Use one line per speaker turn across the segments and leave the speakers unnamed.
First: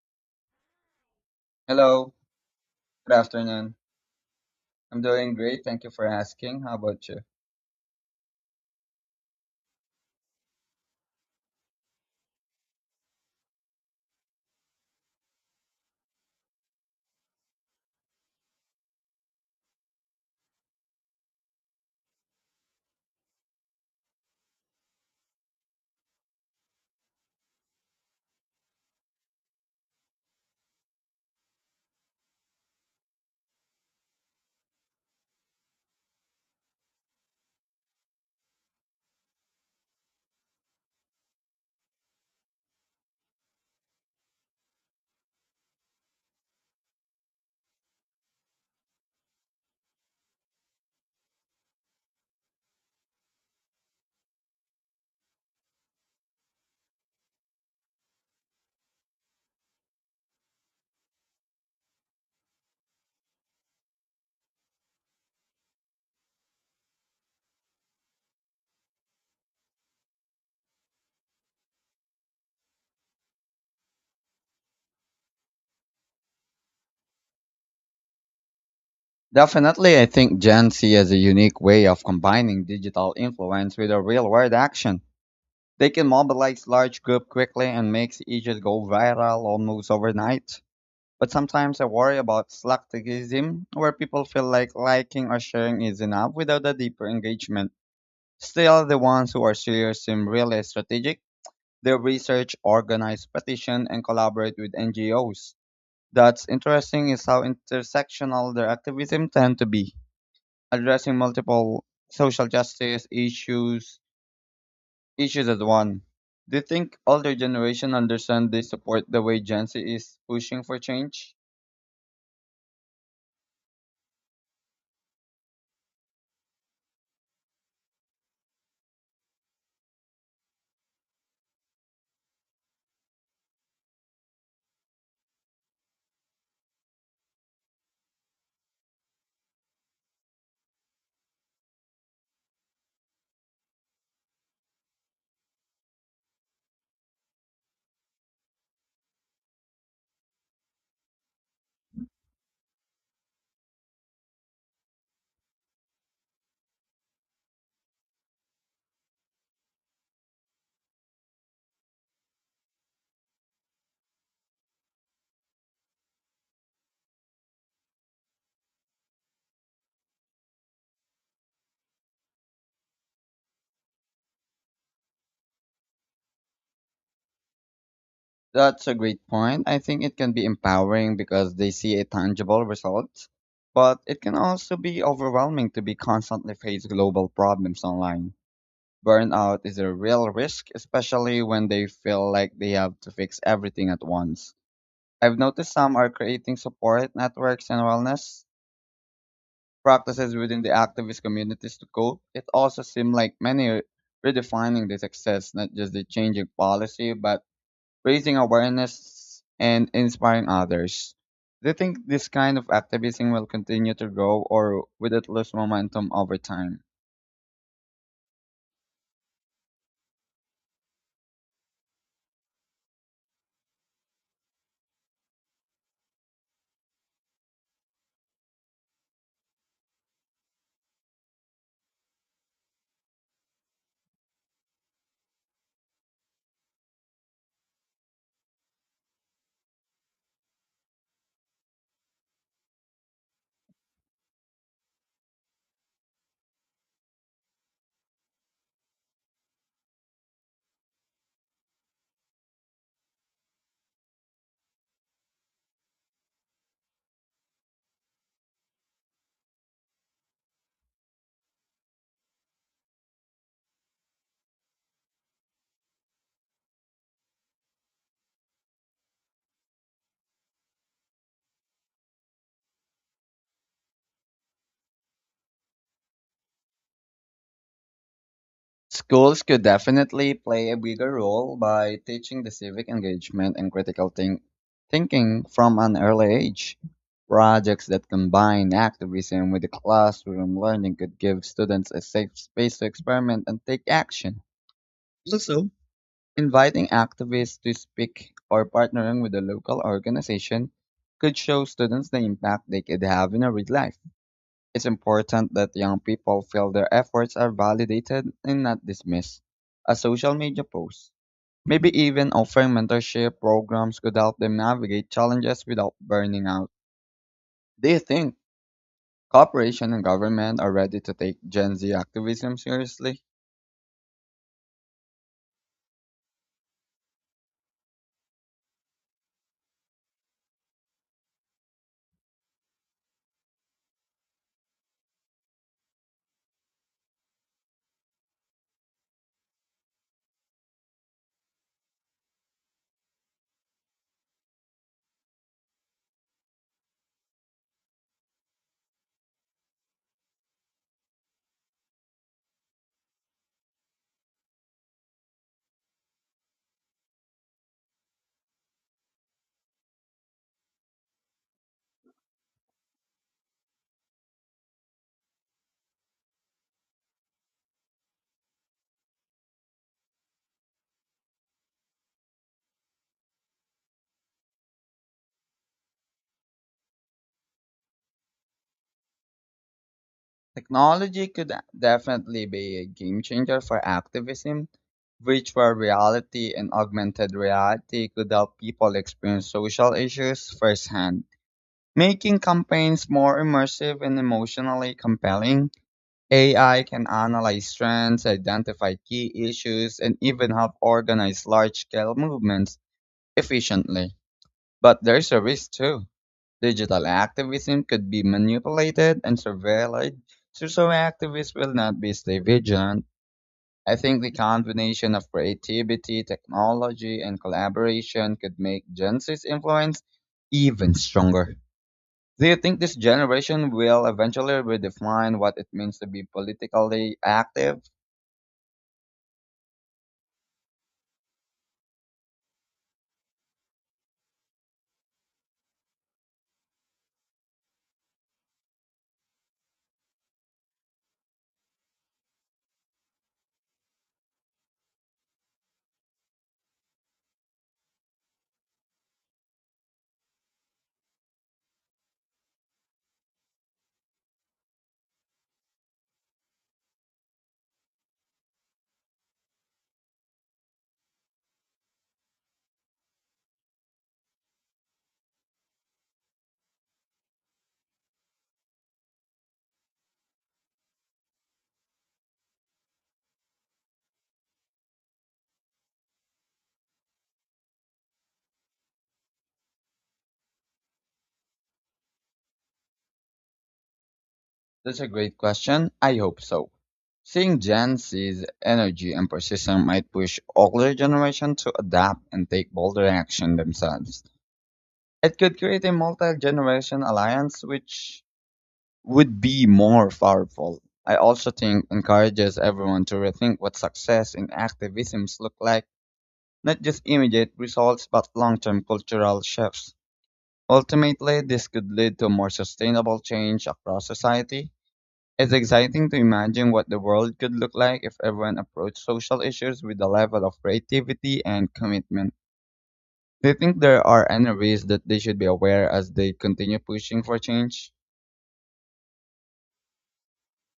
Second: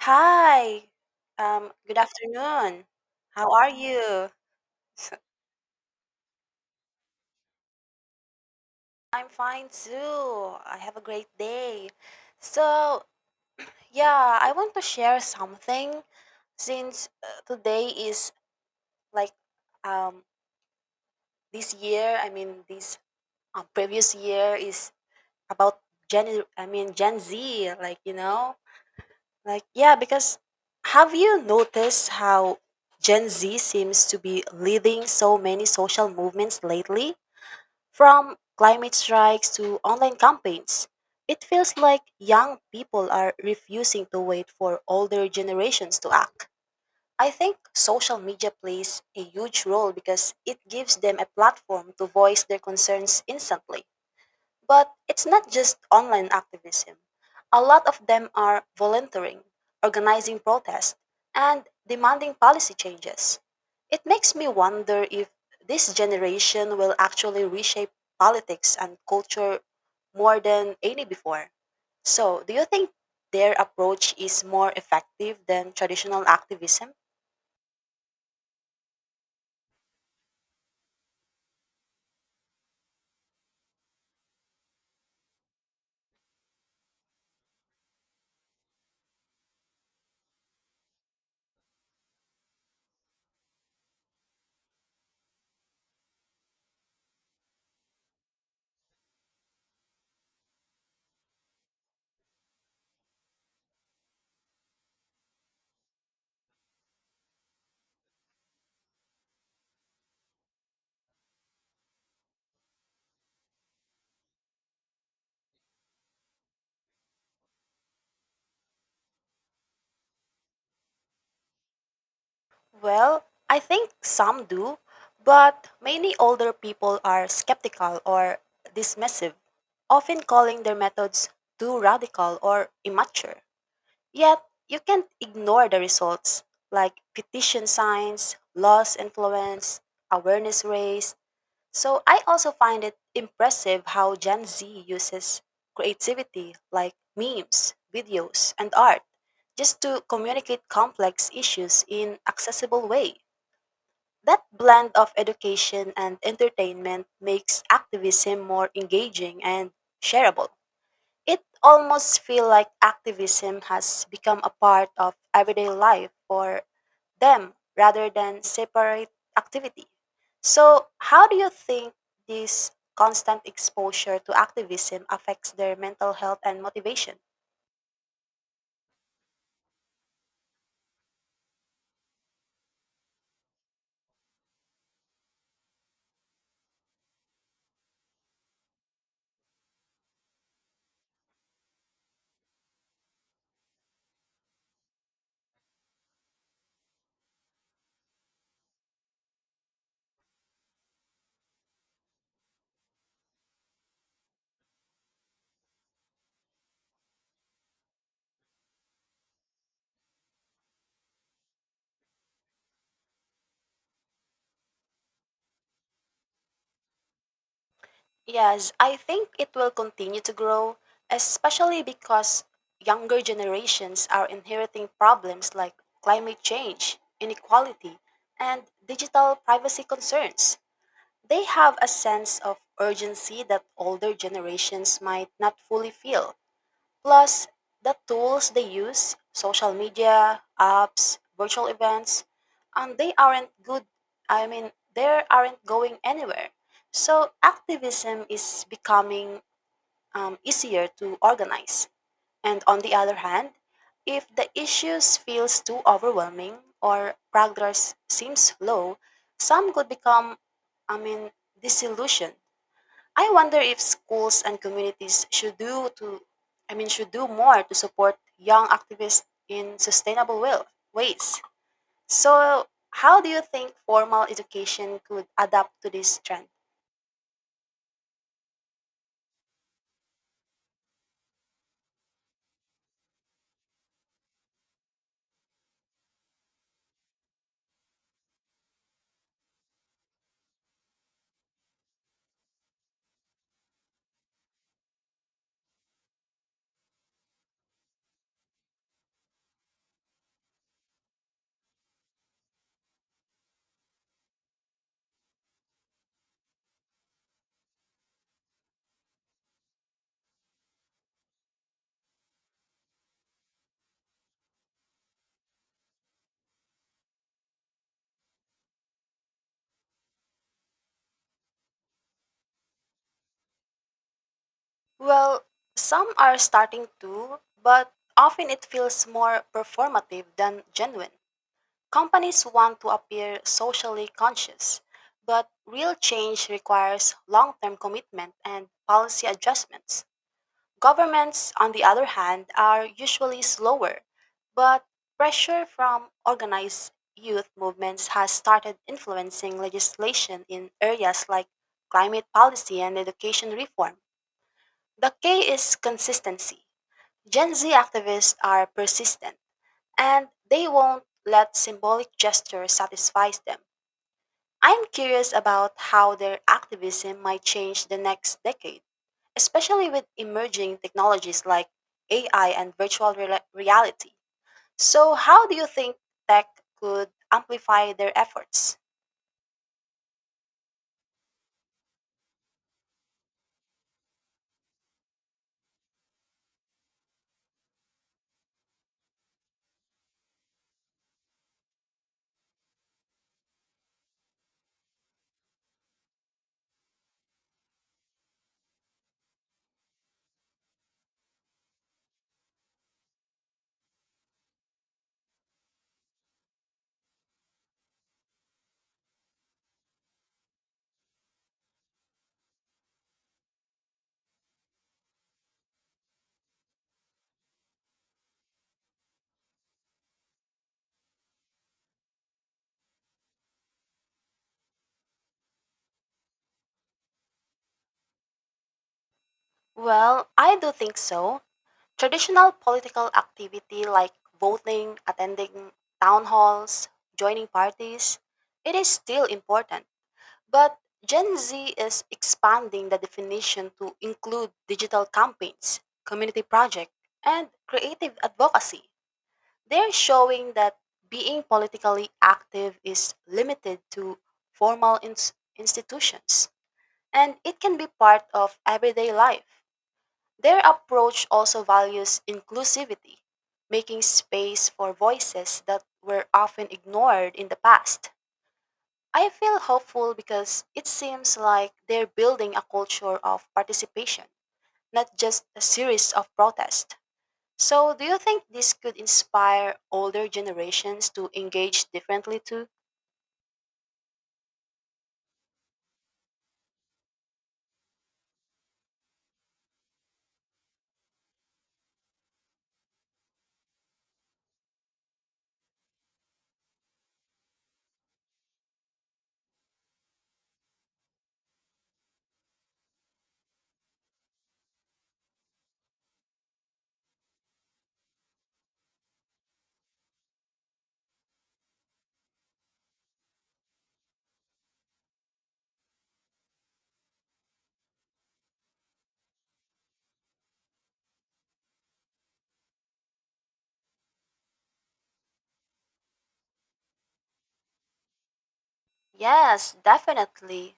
Hi. Good
Hello,
afternoon.
good
How are
afternoon.
you?
I'm doing great. Thank you for asking. How about you?
I'm fine too. I have a great day. So, yeah, I want to share something since today is like um this year, I mean this previous year is about Gen I mean Gen Z, like. Yeah, because have you noticed how Gen Z seems to be leading so many social movements lately? From climate strikes to online campaigns, it feels like young people are refusing to wait for older generations to act. I think social media plays a huge role because it gives them a platform to voice their concerns instantly. But it's not just online activism. A lot of them are volunteering, organizing protests, and demanding policy changes. It makes me wonder if this generation will actually reshape politics and culture more than any before. So, do you think their approach is more effective than traditional activism?
Definitely, I think Gen Z has a unique way of combining digital influence with a real world action. They can mobilize large group quickly and make issues go viral almost overnight. But sometimes I worry about slacktivism, where people feel like liking or sharing is enough without a deeper engagement. Still, the ones who are serious seem really strategic. They research, organize petition, and collaborate with NGOs. That's interesting is how intersectional their activism tend to be, addressing multiple social justice issues as one. Do you think older generation understand they support the way Gen Z is pushing for change?
Well, I think some do, but many older people are skeptical or dismissive, often calling their methods too radical or immature. Yet, you can't ignore the results, like petition signs, laws influence, awareness raised. So, I also find it impressive how Gen Z uses creativity like memes, videos, and art just to communicate complex issues in accessible way. That blend of education and entertainment makes activism more engaging and shareable. It almost feels like activism has become a part of everyday life for them rather than separate activity. So, how do you think this constant exposure to activism affects their mental health and motivation?
That's a great point. I think it can be empowering because they see a tangible result, but it can also be overwhelming to be constantly face global problems online. Burnout is a real risk, especially when they feel like they have to fix everything at once. I've noticed some are creating support networks and wellness practices within the activist communities to cope. It also seems like many are redefining the success, not just the changing policy, but raising awareness and inspiring others. Do you think this kind of activism will continue to grow or will it lose momentum over time?
Yes, I think it will continue to grow, especially because younger generations are inheriting problems like climate change, inequality, and digital privacy concerns. They have a sense of urgency that older generations might not fully feel. Plus, the tools they use, social media, apps, virtual events, and they aren't good, I mean, they aren't going anywhere. So, activism is becoming easier to organize. And on the other hand, if the issues feels too overwhelming or progress seems slow, some could become, I mean, disillusioned. I wonder if schools and communities should do to I mean should do more to support young activists in sustainable will, ways. So, how do you think formal education could adapt to this trend?
Schools could definitely play a bigger role by teaching the civic engagement and critical thinking from an early age. Projects that combine activism with the classroom learning could give students a safe space to experiment and take action. Also, inviting activists to speak or partnering with a local organization could show students the impact they could have in a real life. It's important that young people feel their efforts are validated and not dismissed. A social media post, maybe even offering mentorship programs could help them navigate challenges without burning out. Do you think corporation and government are ready to take Gen Z activism seriously?
Well, some are starting to, but often it feels more performative than genuine. Companies want to appear socially conscious, but real change requires long-term commitment and policy adjustments. Governments, on the other hand, are usually slower, but pressure from organized youth movements has started influencing legislation in areas like climate policy and education reform. The key is consistency. Gen Z activists are persistent, and they won't let symbolic gestures satisfy them. I'm curious about how their activism might change the next decade especially with emerging technologies like AI and reality. So, how do you think tech could amplify their efforts?
Technology could definitely be a game changer for activism. Virtual reality and augmented reality could help people experience social issues firsthand, making campaigns more immersive and emotionally compelling. AI can analyze trends, identify key issues, and even help organize large scale movements efficiently. But there's a risk too. Digital activism could be manipulated and surveilled, so activists will not be stay vigilant. I think the combination of creativity, technology, and collaboration could make Gen Z's influence even stronger. Do you think this generation will eventually redefine what it means to be politically active?
Well, I do think so. Traditional political activity like voting, attending town halls, joining parties, it is still important. But Gen Z is expanding the definition to include digital campaigns, community projects, and creative advocacy. They're showing that being politically active is limited to institutions and it can be part of everyday life. Their approach also values inclusivity, making space for voices that were often ignored in the past. I feel hopeful because it seems like they're building a culture of participation, not just a series of protests. So, do you think this could inspire older generations to engage differently too?
That's a great question. I hope so. Seeing Gen Z's energy and persistence might push older generations to adapt and take bolder action themselves. It could create a multi-generation alliance which would be more powerful. I also think encourages everyone to rethink what success in activisms look like, not just immediate results but long-term cultural shifts. Ultimately, this could lead to more sustainable change across society. It's exciting to imagine what the world could look like if everyone approached social issues with a level of creativity and commitment. Do you think there are any risks that they should be aware as they continue pushing for change?
Yes, definitely.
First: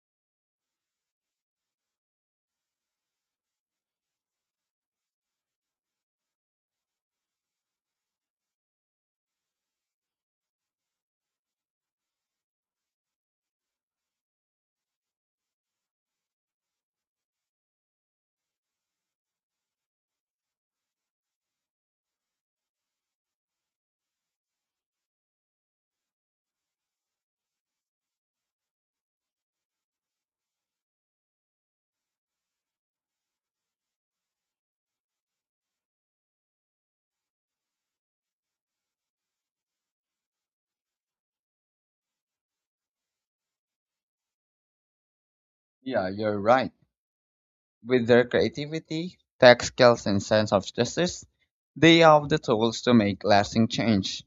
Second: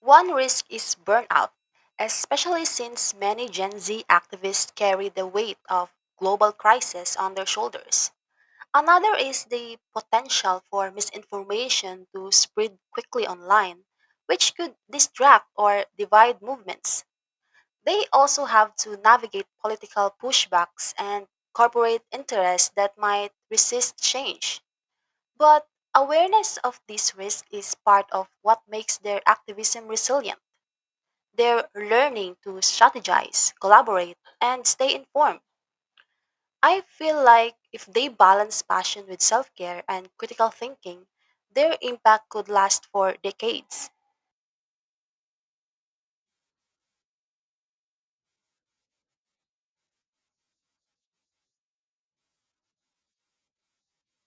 One risk is burnout, especially since many Gen Z activists carry the weight of global crisis on their shoulders. Another is the potential for misinformation to spread quickly online, which could distract or divide movements. They also have to navigate political pushbacks and corporate interests that might resist change. But awareness of this risk is part of what makes their activism resilient. They're learning to strategize, collaborate, and stay informed. I feel like if they balance passion with self care and critical thinking, their impact could last for decades.
Yeah, you're right. With their creativity, tech skills, and sense of justice, they have the tools to make lasting change.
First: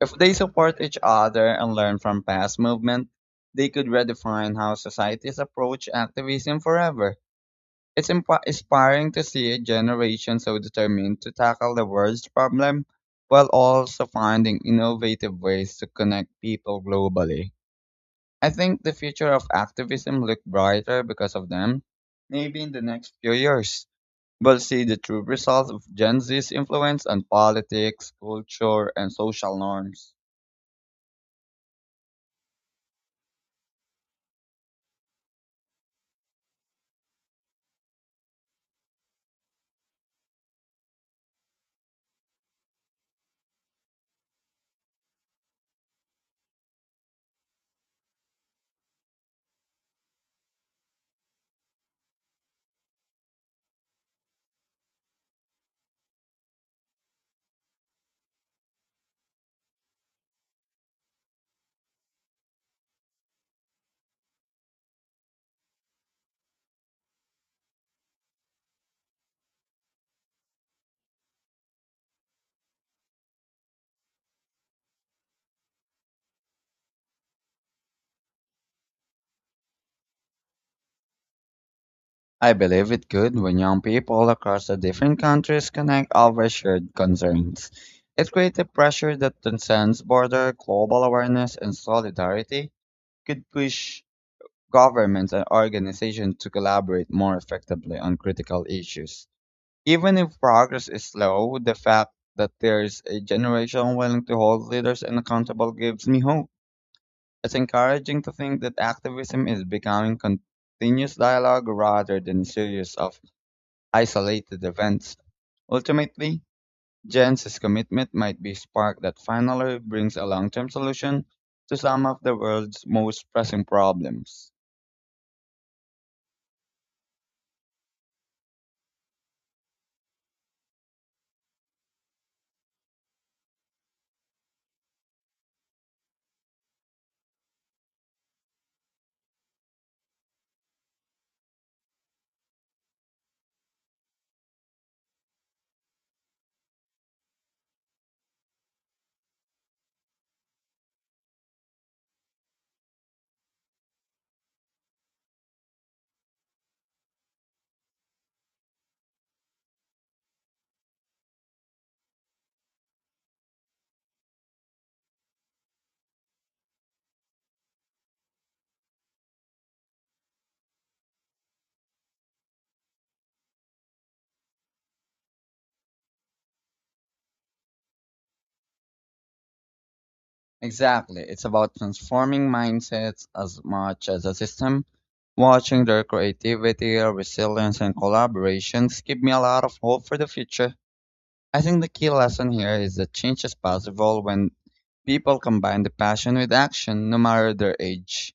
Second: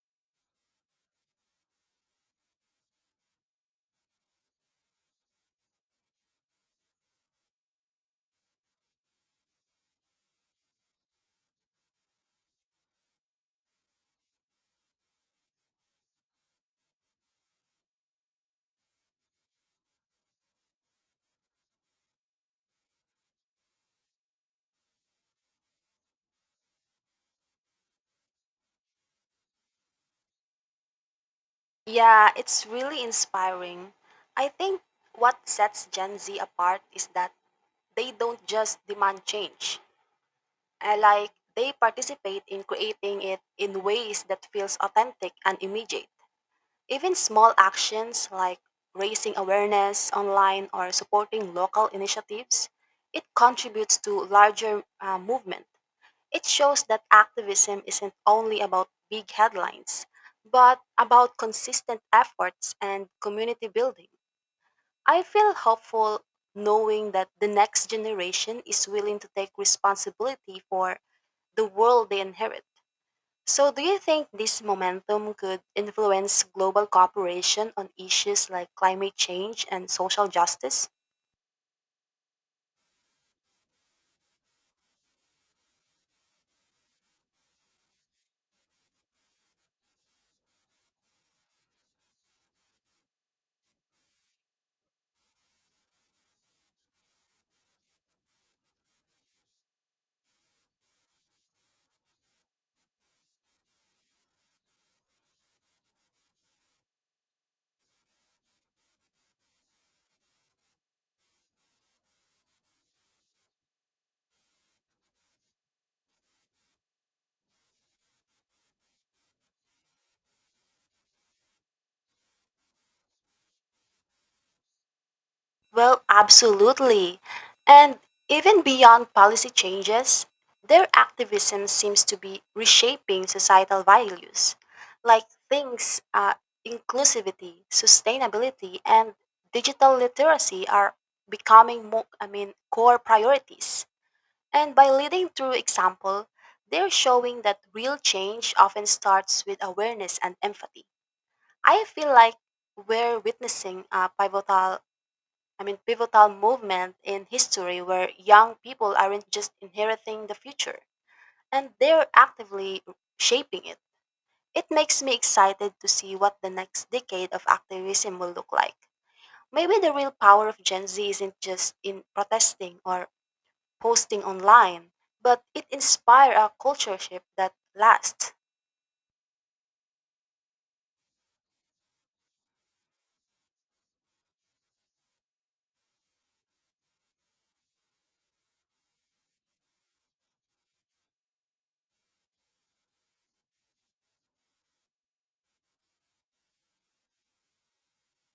If they support each other and learn from past movement, they could redefine how societies approach activism forever. It's inspiring to see a generation so determined to tackle the world's problem while also finding innovative ways to connect people globally. I think the future of activism looks brighter because of them. Maybe in the next few years, we'll see the true results of Gen Z's influence on politics, culture, and social norms.
Yeah, it's really inspiring. I think what sets Gen Z apart is that they don't just demand change. I like they participate in creating it in ways that feels authentic and immediate. Even small actions like raising awareness online or supporting local initiatives, it contributes to larger movement. It shows that activism isn't only about big headlines, but about consistent efforts and community building. I feel hopeful knowing that the next generation is willing to take responsibility for the world they inherit. So, do you think this momentum could influence global cooperation on issues like climate change and social justice?
I believe it good when young people across the different countries connect over shared concerns. It creates a pressure that transcends border, global awareness, and solidarity could push governments and organizations to collaborate more effectively on critical issues. Even if progress is slow, the fact that there's a generation willing to hold leaders and accountable gives me hope. It's encouraging to think that activism is becoming continuous dialogue rather than a series of isolated events. Ultimately, Jens' commitment might be a spark that finally brings a long term solution to some of the world's most pressing problems.
Well, absolutely. And even beyond policy changes, their activism seems to be reshaping societal values, like things inclusivity, sustainability, and digital literacy are becoming more, I mean, core priorities. And by leading through example, they're showing that real change often starts with awareness and empathy. I feel like we're witnessing a pivotal movement in history where young people aren't just inheriting the future, and they're actively shaping it. It makes me excited to see what the next decade of activism will look like. Maybe the real power of Gen Z isn't just in protesting or posting online, but it inspires a culture shift that lasts.
Exactly. It's about transforming mindsets as much as a system. Watching their creativity, resilience, and collaborations give me a lot of hope for the future. I think the key lesson here is that change is possible when people combine the passion with action, no matter their age.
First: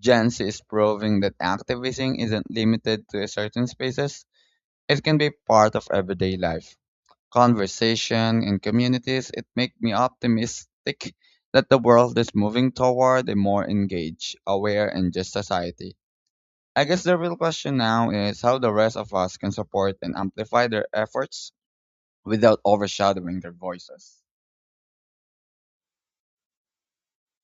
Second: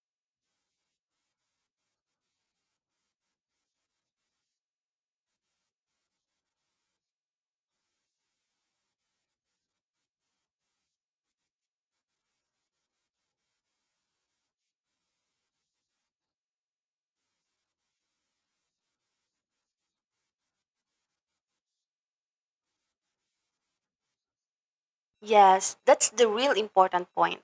Jens is proving that activism isn't limited to certain spaces. It can be part of everyday life. Conversation and communities, it makes me optimistic that the world is moving toward a more engaged, aware, and just society. I guess the real question now is how the rest of us can support and amplify their efforts without overshadowing their voices.
Yes, that's the real important point.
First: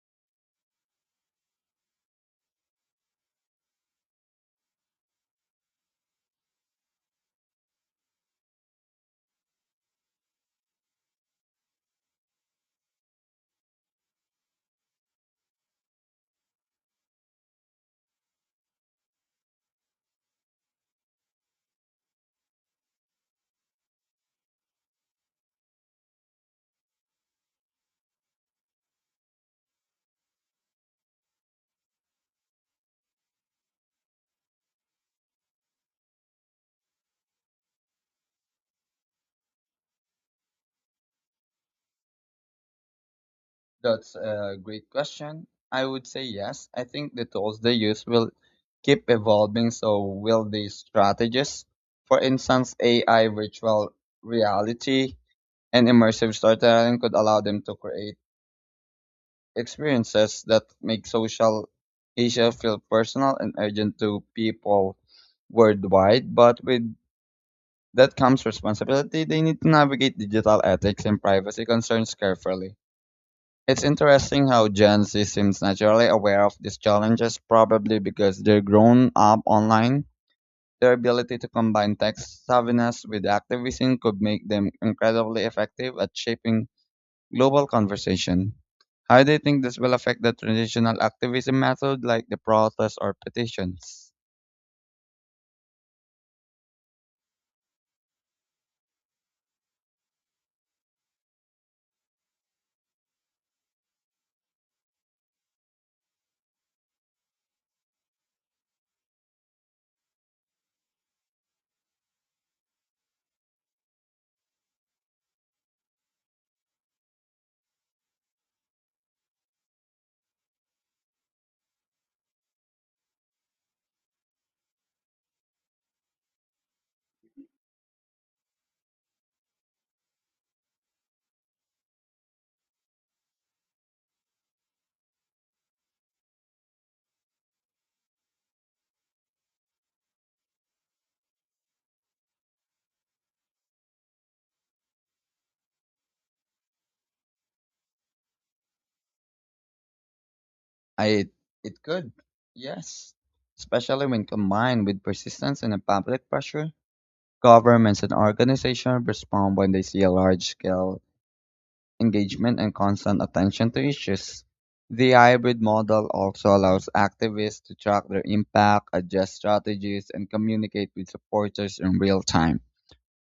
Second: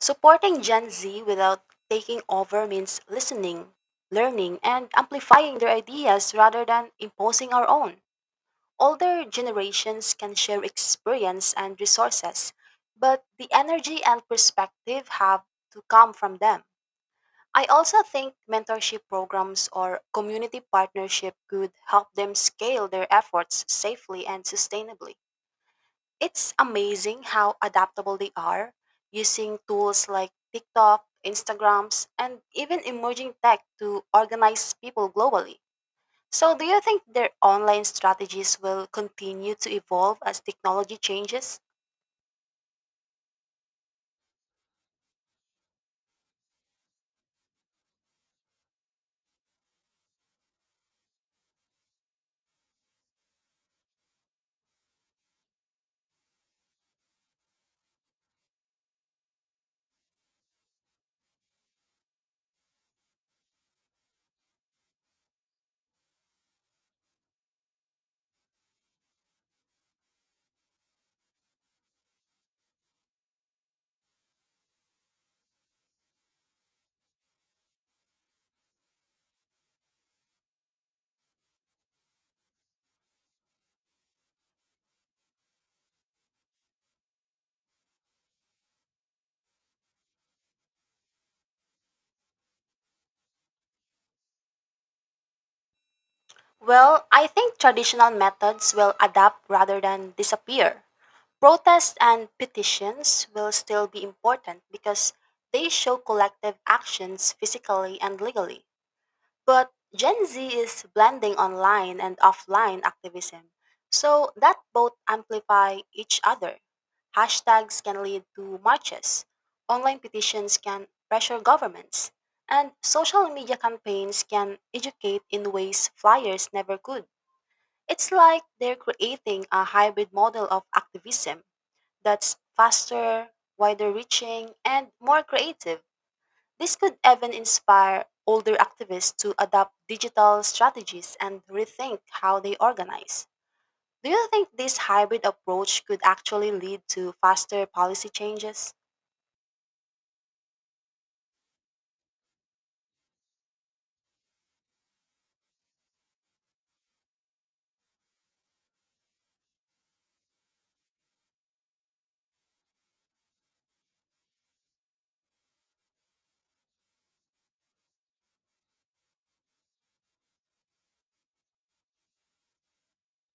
Supporting Gen Z without taking over means listening, learning, and amplifying their ideas rather than imposing our own. Older generations can share experience and resources, but the energy and perspective have to come from them. I also think mentorship programs or community partnership could help them scale their efforts safely and sustainably. It's amazing how adaptable they are using tools like TikTok, Instagrams, and even emerging tech to organize people globally. So, do you think their online strategies will continue to evolve as technology changes?
That's a great question. I would say yes. I think the tools they use will keep evolving, so will these strategies. For instance, AI, virtual reality, and immersive storytelling could allow them to create experiences that make social Asia feel personal and urgent to people worldwide. But with that comes responsibility. They need to navigate digital ethics and privacy concerns carefully. It's interesting how Gen Z seems naturally aware of these challenges, probably because they're grown up online. Their ability to combine tech savviness with activism could make them incredibly effective at shaping global conversation. How do you think this will affect the traditional activism method like the protests or petitions?
Well, I think traditional methods will adapt rather than disappear. Protests and petitions will still be important because they show collective actions physically and legally. But Gen Z is blending online and offline activism, so that both amplify each other. Hashtags can lead to marches, online petitions can pressure governments, and social media campaigns can educate in ways flyers never could. It's like they're creating a hybrid model of activism that's faster, wider reaching, and more creative. This could even inspire older activists to adopt digital strategies and rethink how they organize. Do you think this hybrid approach could actually lead to faster policy changes?
I It could, yes. Especially when combined with persistence and a public pressure. Governments and organizations respond when they see a large scale engagement and constant attention to issues. The hybrid model also allows activists to track their impact, adjust strategies, and communicate with supporters in real time,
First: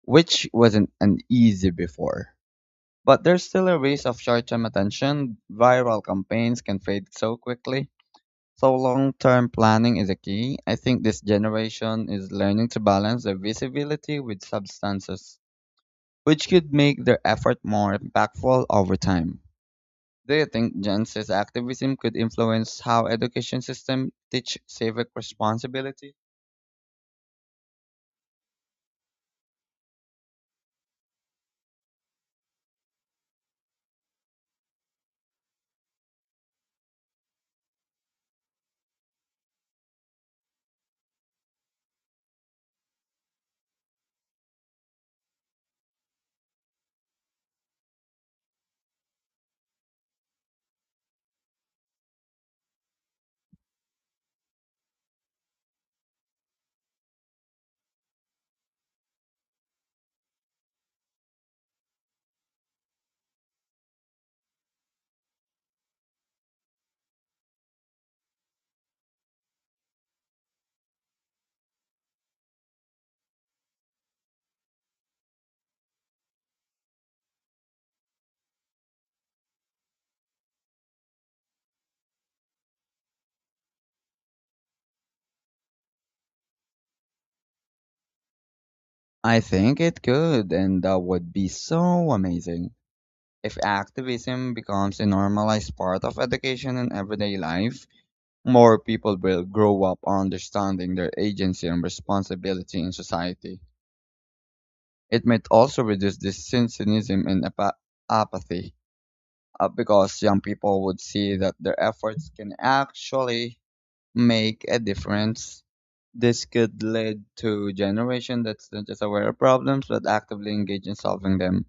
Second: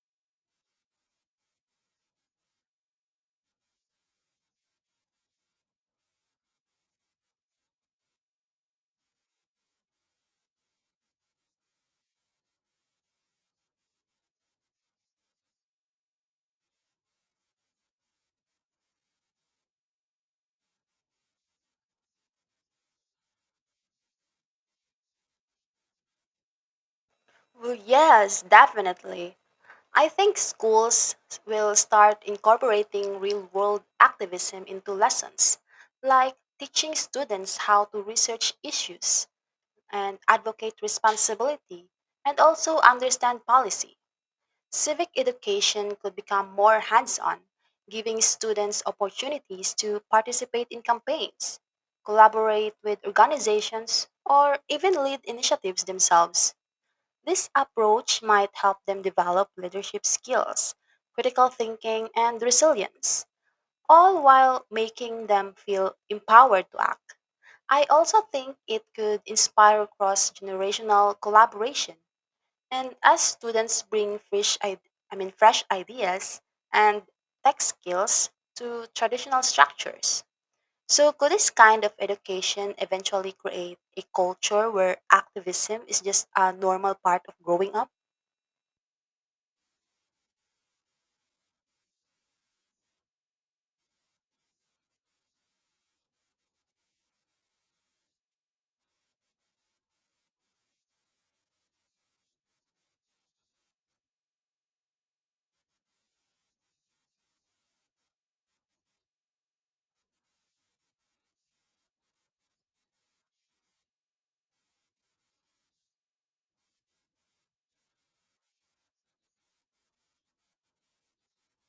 which wasn't an easy before. But there's still a risk of short term attention. Viral campaigns can fade so quickly. So long term planning is a key. I think this generation is learning to balance their visibility with substances, which could make their effort more impactful over time. Do you think Gen Z's activism could influence how education system teach civic responsibility?
Well, yes, definitely. I think schools will start incorporating real world activism into lessons, like teaching students how to research issues and advocate responsibility and also understand policy. Civic education could become more hands on, giving students opportunities to participate in campaigns, collaborate with organizations, or even lead initiatives themselves. This approach might help them develop leadership skills, critical thinking, and resilience, all while making them feel empowered to act. I also think it could inspire cross generational collaboration and as students bring fresh, I mean, fresh ideas and tech skills to traditional structures. So, could this kind of education eventually create a culture where activism is just a normal part of growing up?
I think it could, and that would be so amazing. If activism becomes a normalized part of education and everyday life, more people will grow up understanding their agency and responsibility in society. It might also reduce this cynicism and apathy, because young people would see that their efforts can actually make a difference. This could lead to generation that's not just aware of problems but actively engaged in solving them.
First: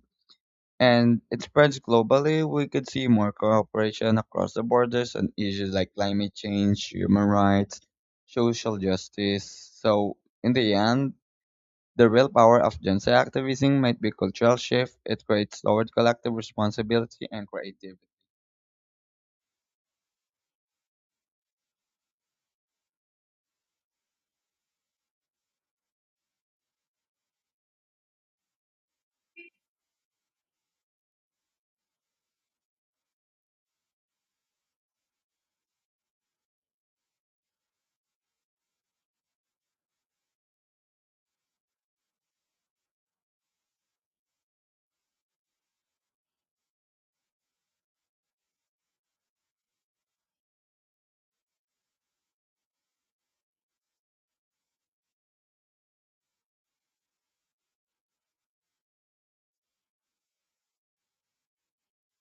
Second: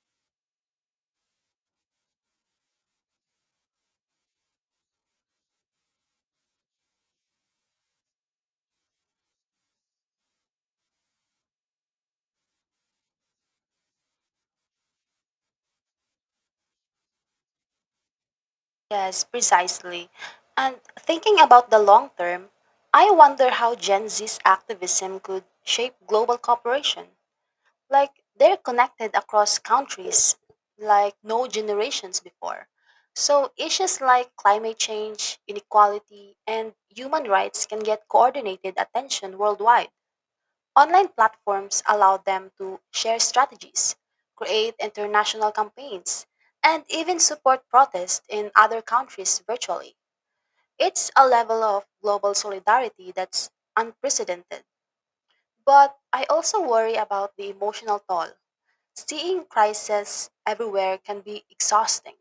And it spreads globally. We could see more cooperation across the borders on issues like climate change, human rights, social justice. So, in the end, the real power of Gen Z activism might be cultural shift. It creates lowered collective responsibility and creativity.
Yes, precisely. And thinking about the long term, I wonder how Gen Z's activism could shape global cooperation. Like they're connected across countries like no generations before. So issues like climate change, inequality, and human rights can get coordinated attention worldwide. Online platforms allow them to share strategies, create international campaigns, and even support protests in other countries virtually. It's a level of global solidarity that's unprecedented. But I also worry about the emotional toll. Seeing crises everywhere can be exhausting.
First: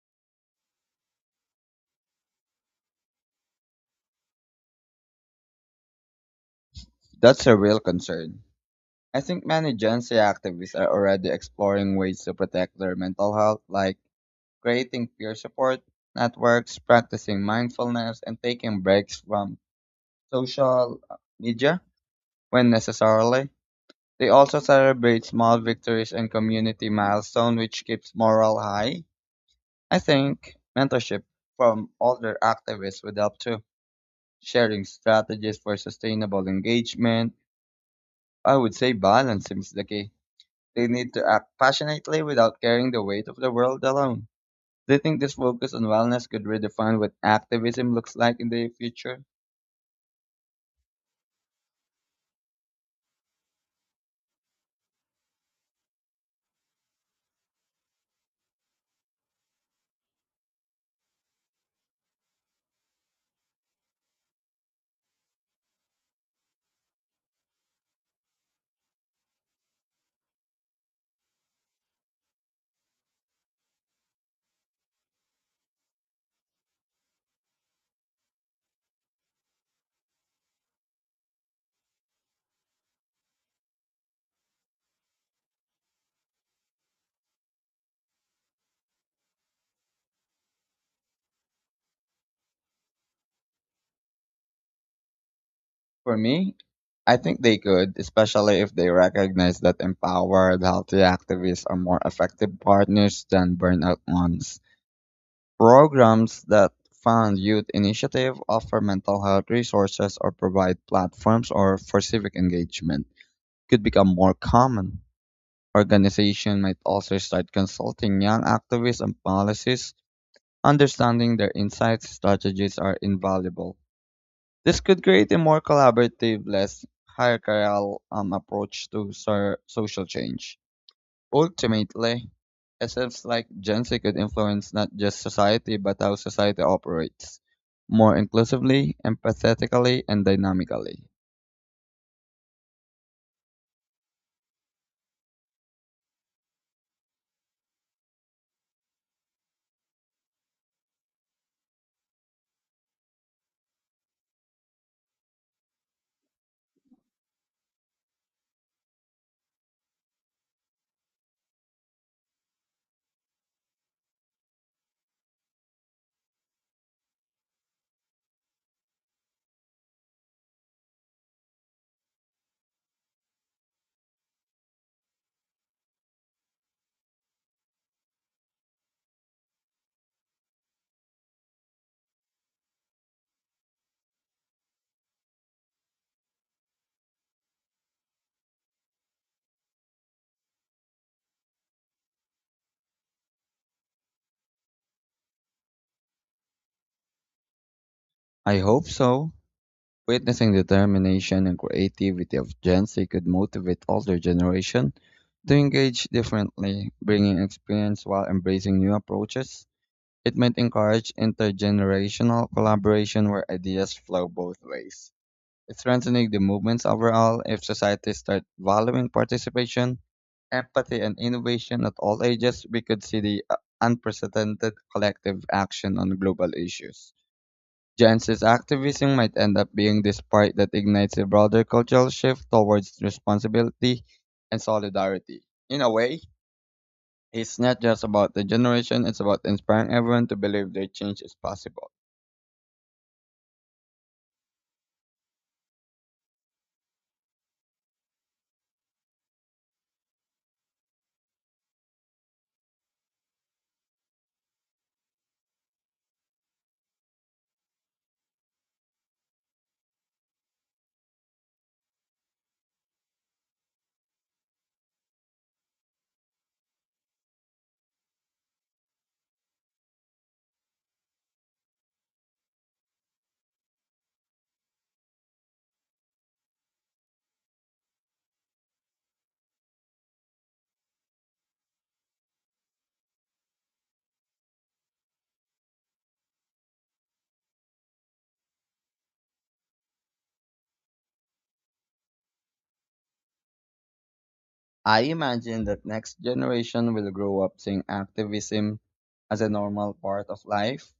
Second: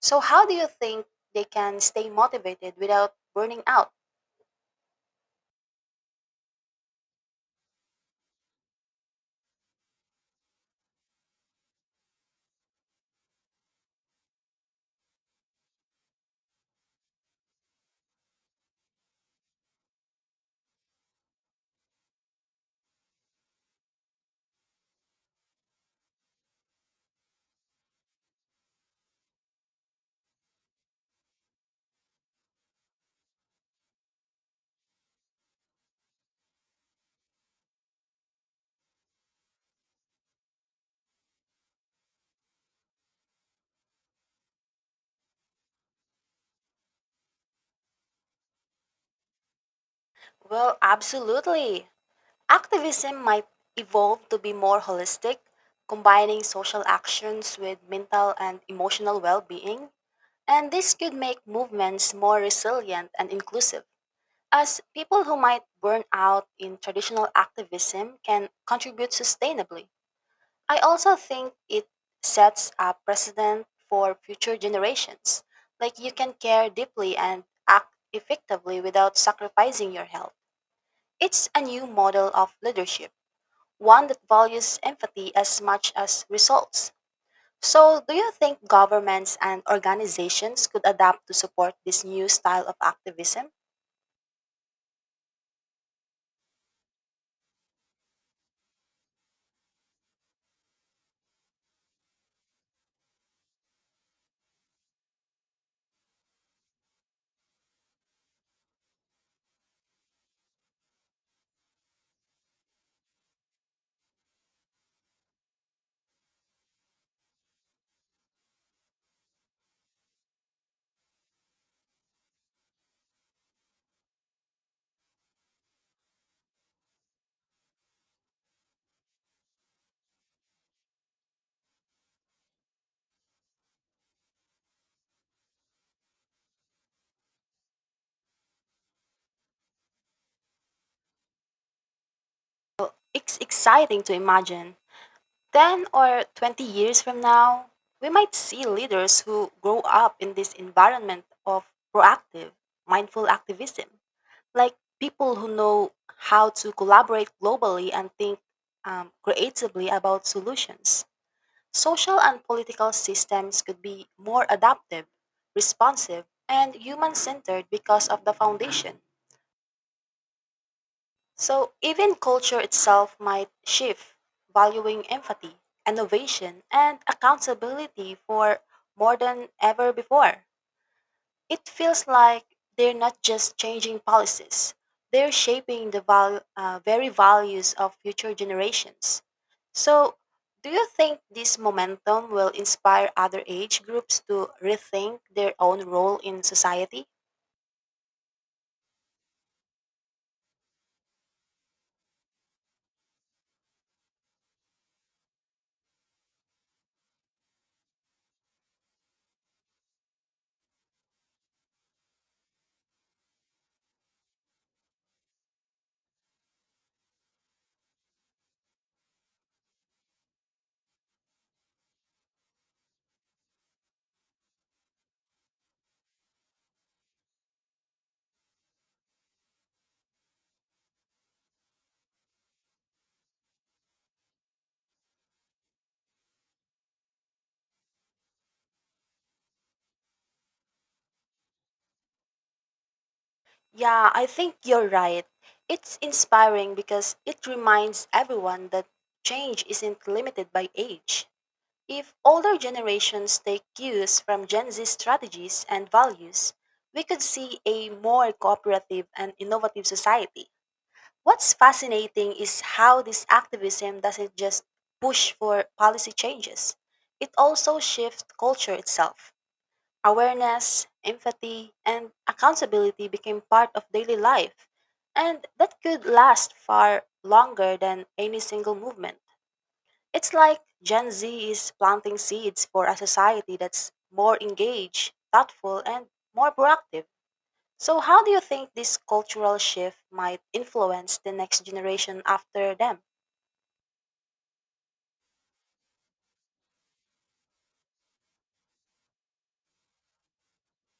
So, how do you think they can stay motivated without burning out?
That's a real concern. I think many Gen Z activists are already exploring ways to protect their mental health, like creating peer support networks, practicing mindfulness, and taking breaks from social media when necessarily. They also celebrate small victories and community milestones, which keeps morale high. I think mentorship from older activists would help too. Sharing strategies for sustainable engagement. I would say balance seems the key. They need to act passionately without carrying the weight of the world alone. Do you think this focus on wellness could redefine what activism looks like in the future?
Well, absolutely. Activism might evolve to be more holistic, combining social actions with mental and emotional well being. And this could make movements more resilient and inclusive, as people who might burn out in traditional activism can contribute sustainably. I also think it sets a precedent for future generations. Like you can care deeply and act effectively without sacrificing your health. It's a new model of leadership, one that values empathy as much as results. So, do you think governments and organizations could adapt to support this new style of activism?
For me, I think they could, especially if they recognize that empowered, healthy activists are more effective partners than burnout ones. Programs that fund youth initiative offer mental health resources or provide platforms or for civic engagement could become more common. Organization might also start consulting young activists on policies. Understanding their insights, strategies are invaluable. This could create a more collaborative, less hierarchical approach to social change. Ultimately, SFs like Gen Z could influence not just society but how society operates more inclusively, empathetically, and dynamically.
It's exciting to imagine. 10 or 20 years from now, we might see leaders who grow up in this environment of proactive, mindful activism, like people who know how to collaborate globally and think creatively about solutions. Social and political systems could be more adaptive, responsive, and human centered because of the foundation. So even culture itself might shift, valuing empathy, innovation, and accountability for more than ever before. It feels like they're not just changing policies, they're shaping the very values of future generations. So, do you think this momentum will inspire other age groups to rethink their own role in society?
I hope so. Witnessing the determination and creativity of Gen Z could motivate older generation to engage differently, bringing experience while embracing new approaches. It might encourage intergenerational collaboration where ideas flow both ways. Strengthening the movements overall, if society starts valuing participation, empathy, and innovation at all ages, we could see the unprecedented collective action on global issues. Jens's activism might end up being the spark that ignites a broader cultural shift towards responsibility and solidarity. In a way, it's not just about the generation, it's about inspiring everyone to believe their change is possible.
Yeah, I think you're right. It's inspiring because it reminds everyone that change isn't limited by age. If older generations take cues from Gen Z strategies and values, we could see a more cooperative and innovative society. What's fascinating is how this activism doesn't just push for policy changes, it also shifts culture itself. Awareness, empathy, and accountability became part of daily life, and that could last far longer than any single movement. It's like Gen Z is planting seeds for a society that's more engaged, thoughtful, and more proactive. So, how do you think this cultural shift might influence the next generation after them?
I imagine that next generation will grow up seeing activism as a normal part of life,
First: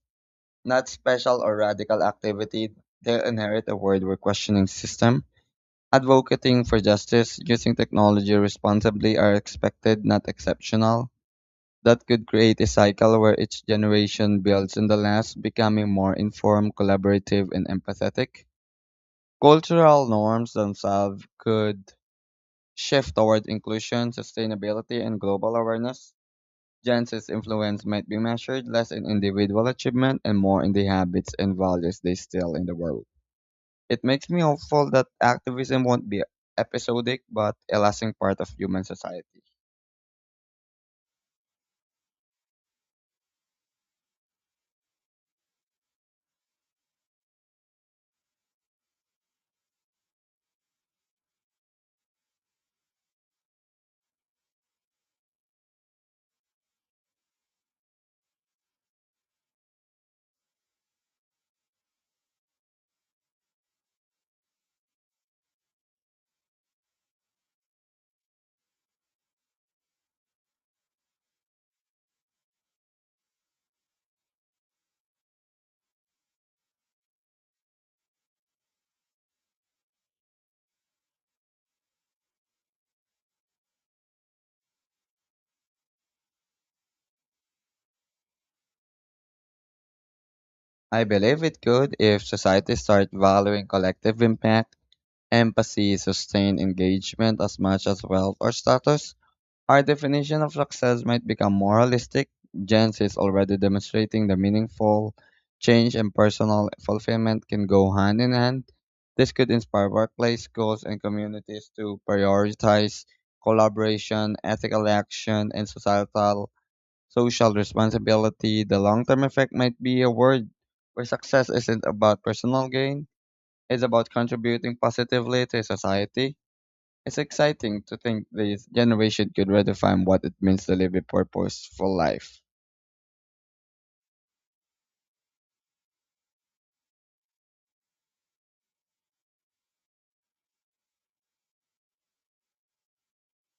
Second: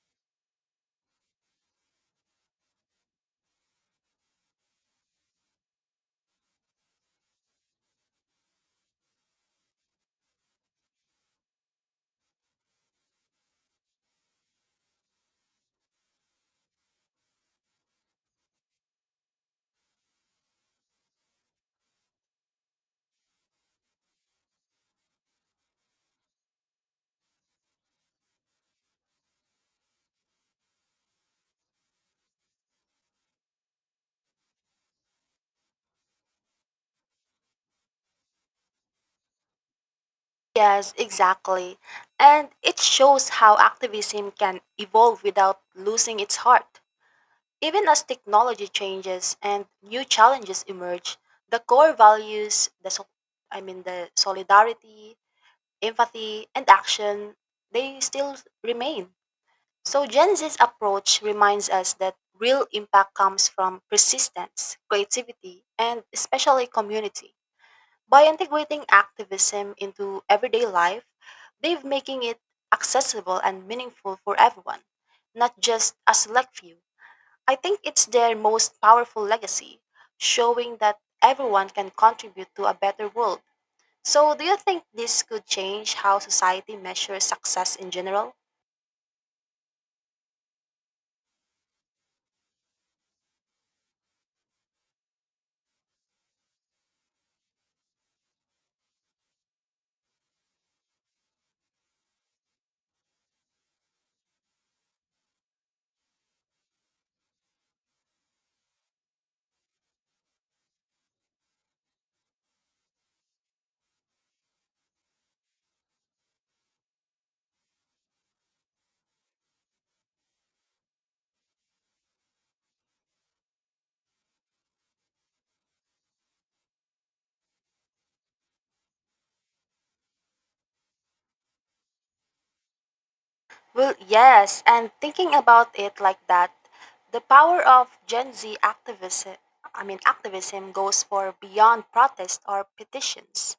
not special or radical activity. They'll inherit a world where questioning system, advocating for justice, using technology responsibly are expected, not exceptional. That could create a cycle where each generation builds on the last, becoming more informed, collaborative, and empathetic. Cultural norms themselves could shift toward inclusion, sustainability, and global awareness. Gen Z's influence might be measured less in individual achievement and more in the habits and values they still in the world. It makes me hopeful that activism won't be episodic but a lasting part of human society.
Yes, exactly. And it shows how activism can evolve without losing its heart. Even as technology changes and new challenges emerge, the core values, the solidarity, empathy, and action, they still remain. So Gen Z's approach reminds us that real impact comes from persistence, creativity, and especially community. By integrating activism into everyday life, they've making it accessible and meaningful for everyone, not just a select few. I think it's their most powerful legacy, showing that everyone can contribute to a better world. So, do you think this could change how society measures success in general?
I believe it could if society starts valuing collective impact empathy, sustained engagement as much as wealth or status. Our definition of success might become moralistic. Gen Z is already demonstrating the meaningful change and personal fulfillment can go hand in hand. This could inspire workplace, schools, and communities to prioritize collaboration, ethical action, and societal social responsibility. The long term effect might be a world where success isn't about personal gain is about contributing positively to society. It's exciting to think this generation could redefine what it means to live a purposeful life.
Well, yes, and thinking about it like that, the power of Gen Z activism, I mean activism goes for beyond protest or petitions.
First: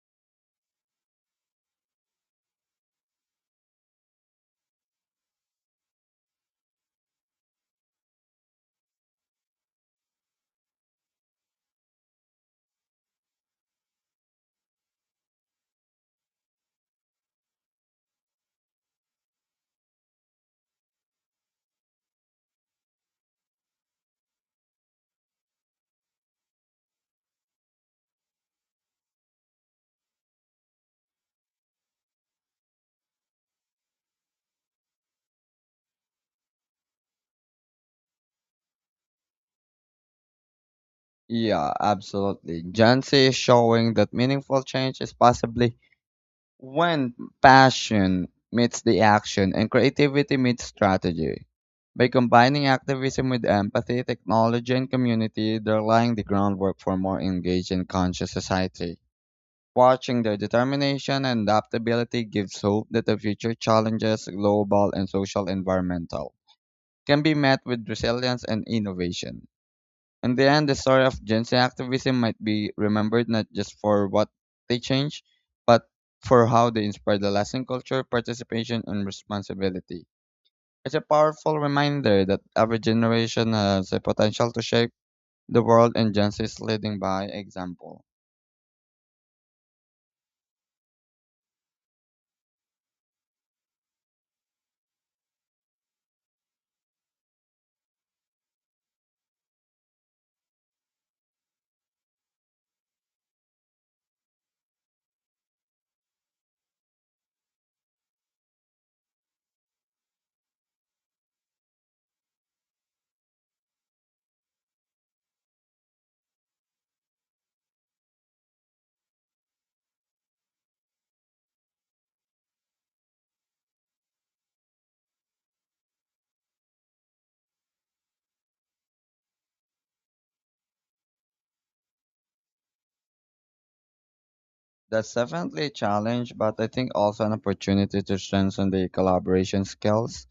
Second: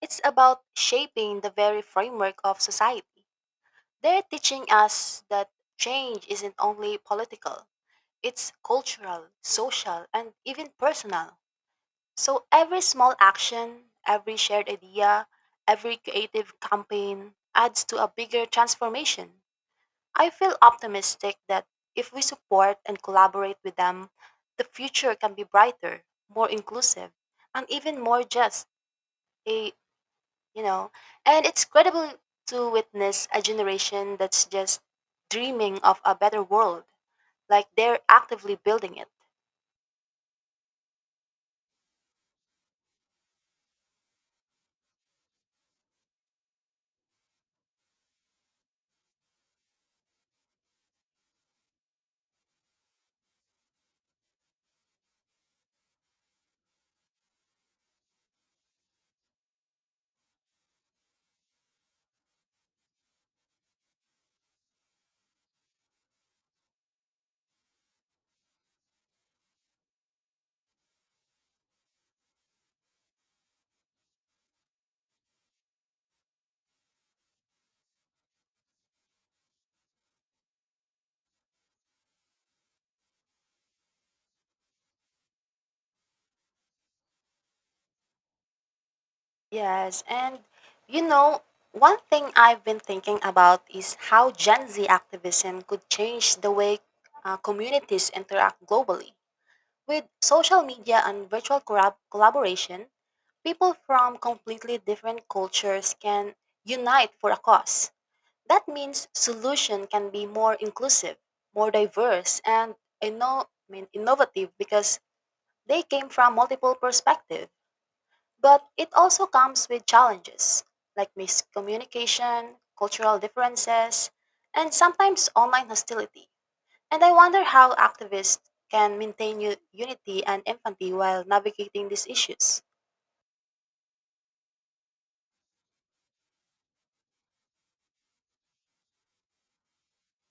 It's about shaping the very framework of society. They're teaching us that change isn't only political. It's cultural, social, and even personal. So every small action, every shared idea, every creative campaign adds to a bigger transformation. I feel optimistic that if we support and collaborate with them, the future can be brighter, more inclusive, and even more just. A, you know, and it's credible to witness a generation that's just dreaming of a better world, like they're actively building it.
Yeah, absolutely. Gen Z is showing that meaningful change is possibly when passion meets the action and creativity meets strategy. By combining activism with empathy, technology, and community, they're laying the groundwork for a more engaged and conscious society. Watching their determination and adaptability gives hope that the future challenges, global and social environmental, can be met with resilience and innovation. In the end, the story of Gen Z activism might be remembered not just for what they changed, but for how they inspired the lasting culture, participation, and responsibility. It's a powerful reminder that every generation has the potential to shape the world, and Gen Z is leading by example.
Yes, and you know, one thing I've been thinking about is how Gen Z activism could change the way communities interact globally. With social media and collaboration, people from completely different cultures can unite for a cause. That means solution can be more inclusive, more diverse, and innovative because they came from multiple perspectives. But it also comes with challenges like miscommunication, cultural differences, and sometimes online hostility. And I wonder how activists can maintain unity and empathy while navigating these issues.
That's definitely a challenge, but I think also an opportunity to strengthen their collaboration skills.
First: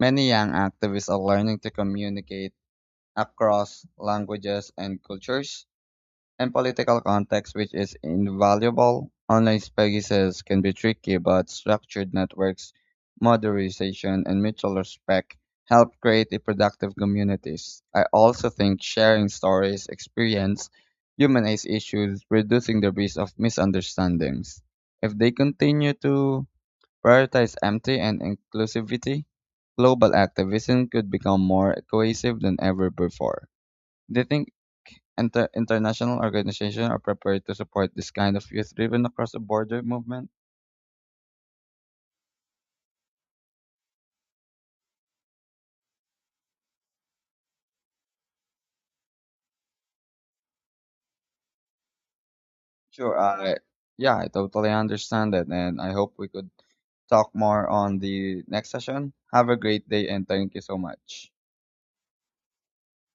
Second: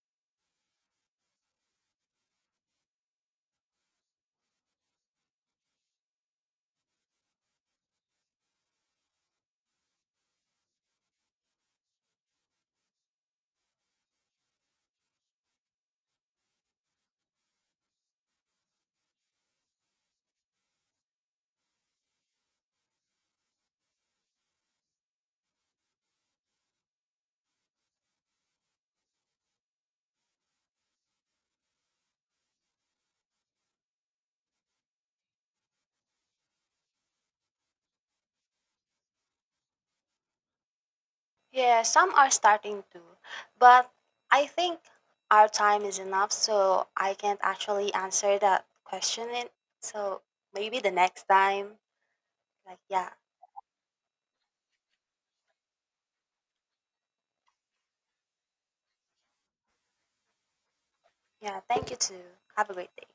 Many young activists are learning to communicate across languages and cultures, and political context which is invaluable. Online spaces can be tricky, but structured networks, modernization, and mutual respect help create a productive communities. I also think sharing stories, experience, humanize issues, reducing the risk of misunderstandings. If they continue to prioritize empathy and inclusivity, global activism could become more cohesive than ever before. Do you think international organizations are prepared to support this kind of youth-driven across-the-border movement?
Yeah, some are starting to, but I think our time is enough, so I can't actually answer that question. In, so maybe the next time, like, yeah,
Sure. Yeah, I totally understand that, and I hope we could talk more on the next session. Have a great day, and thank you so much.
yeah, thank you too. Have a great day.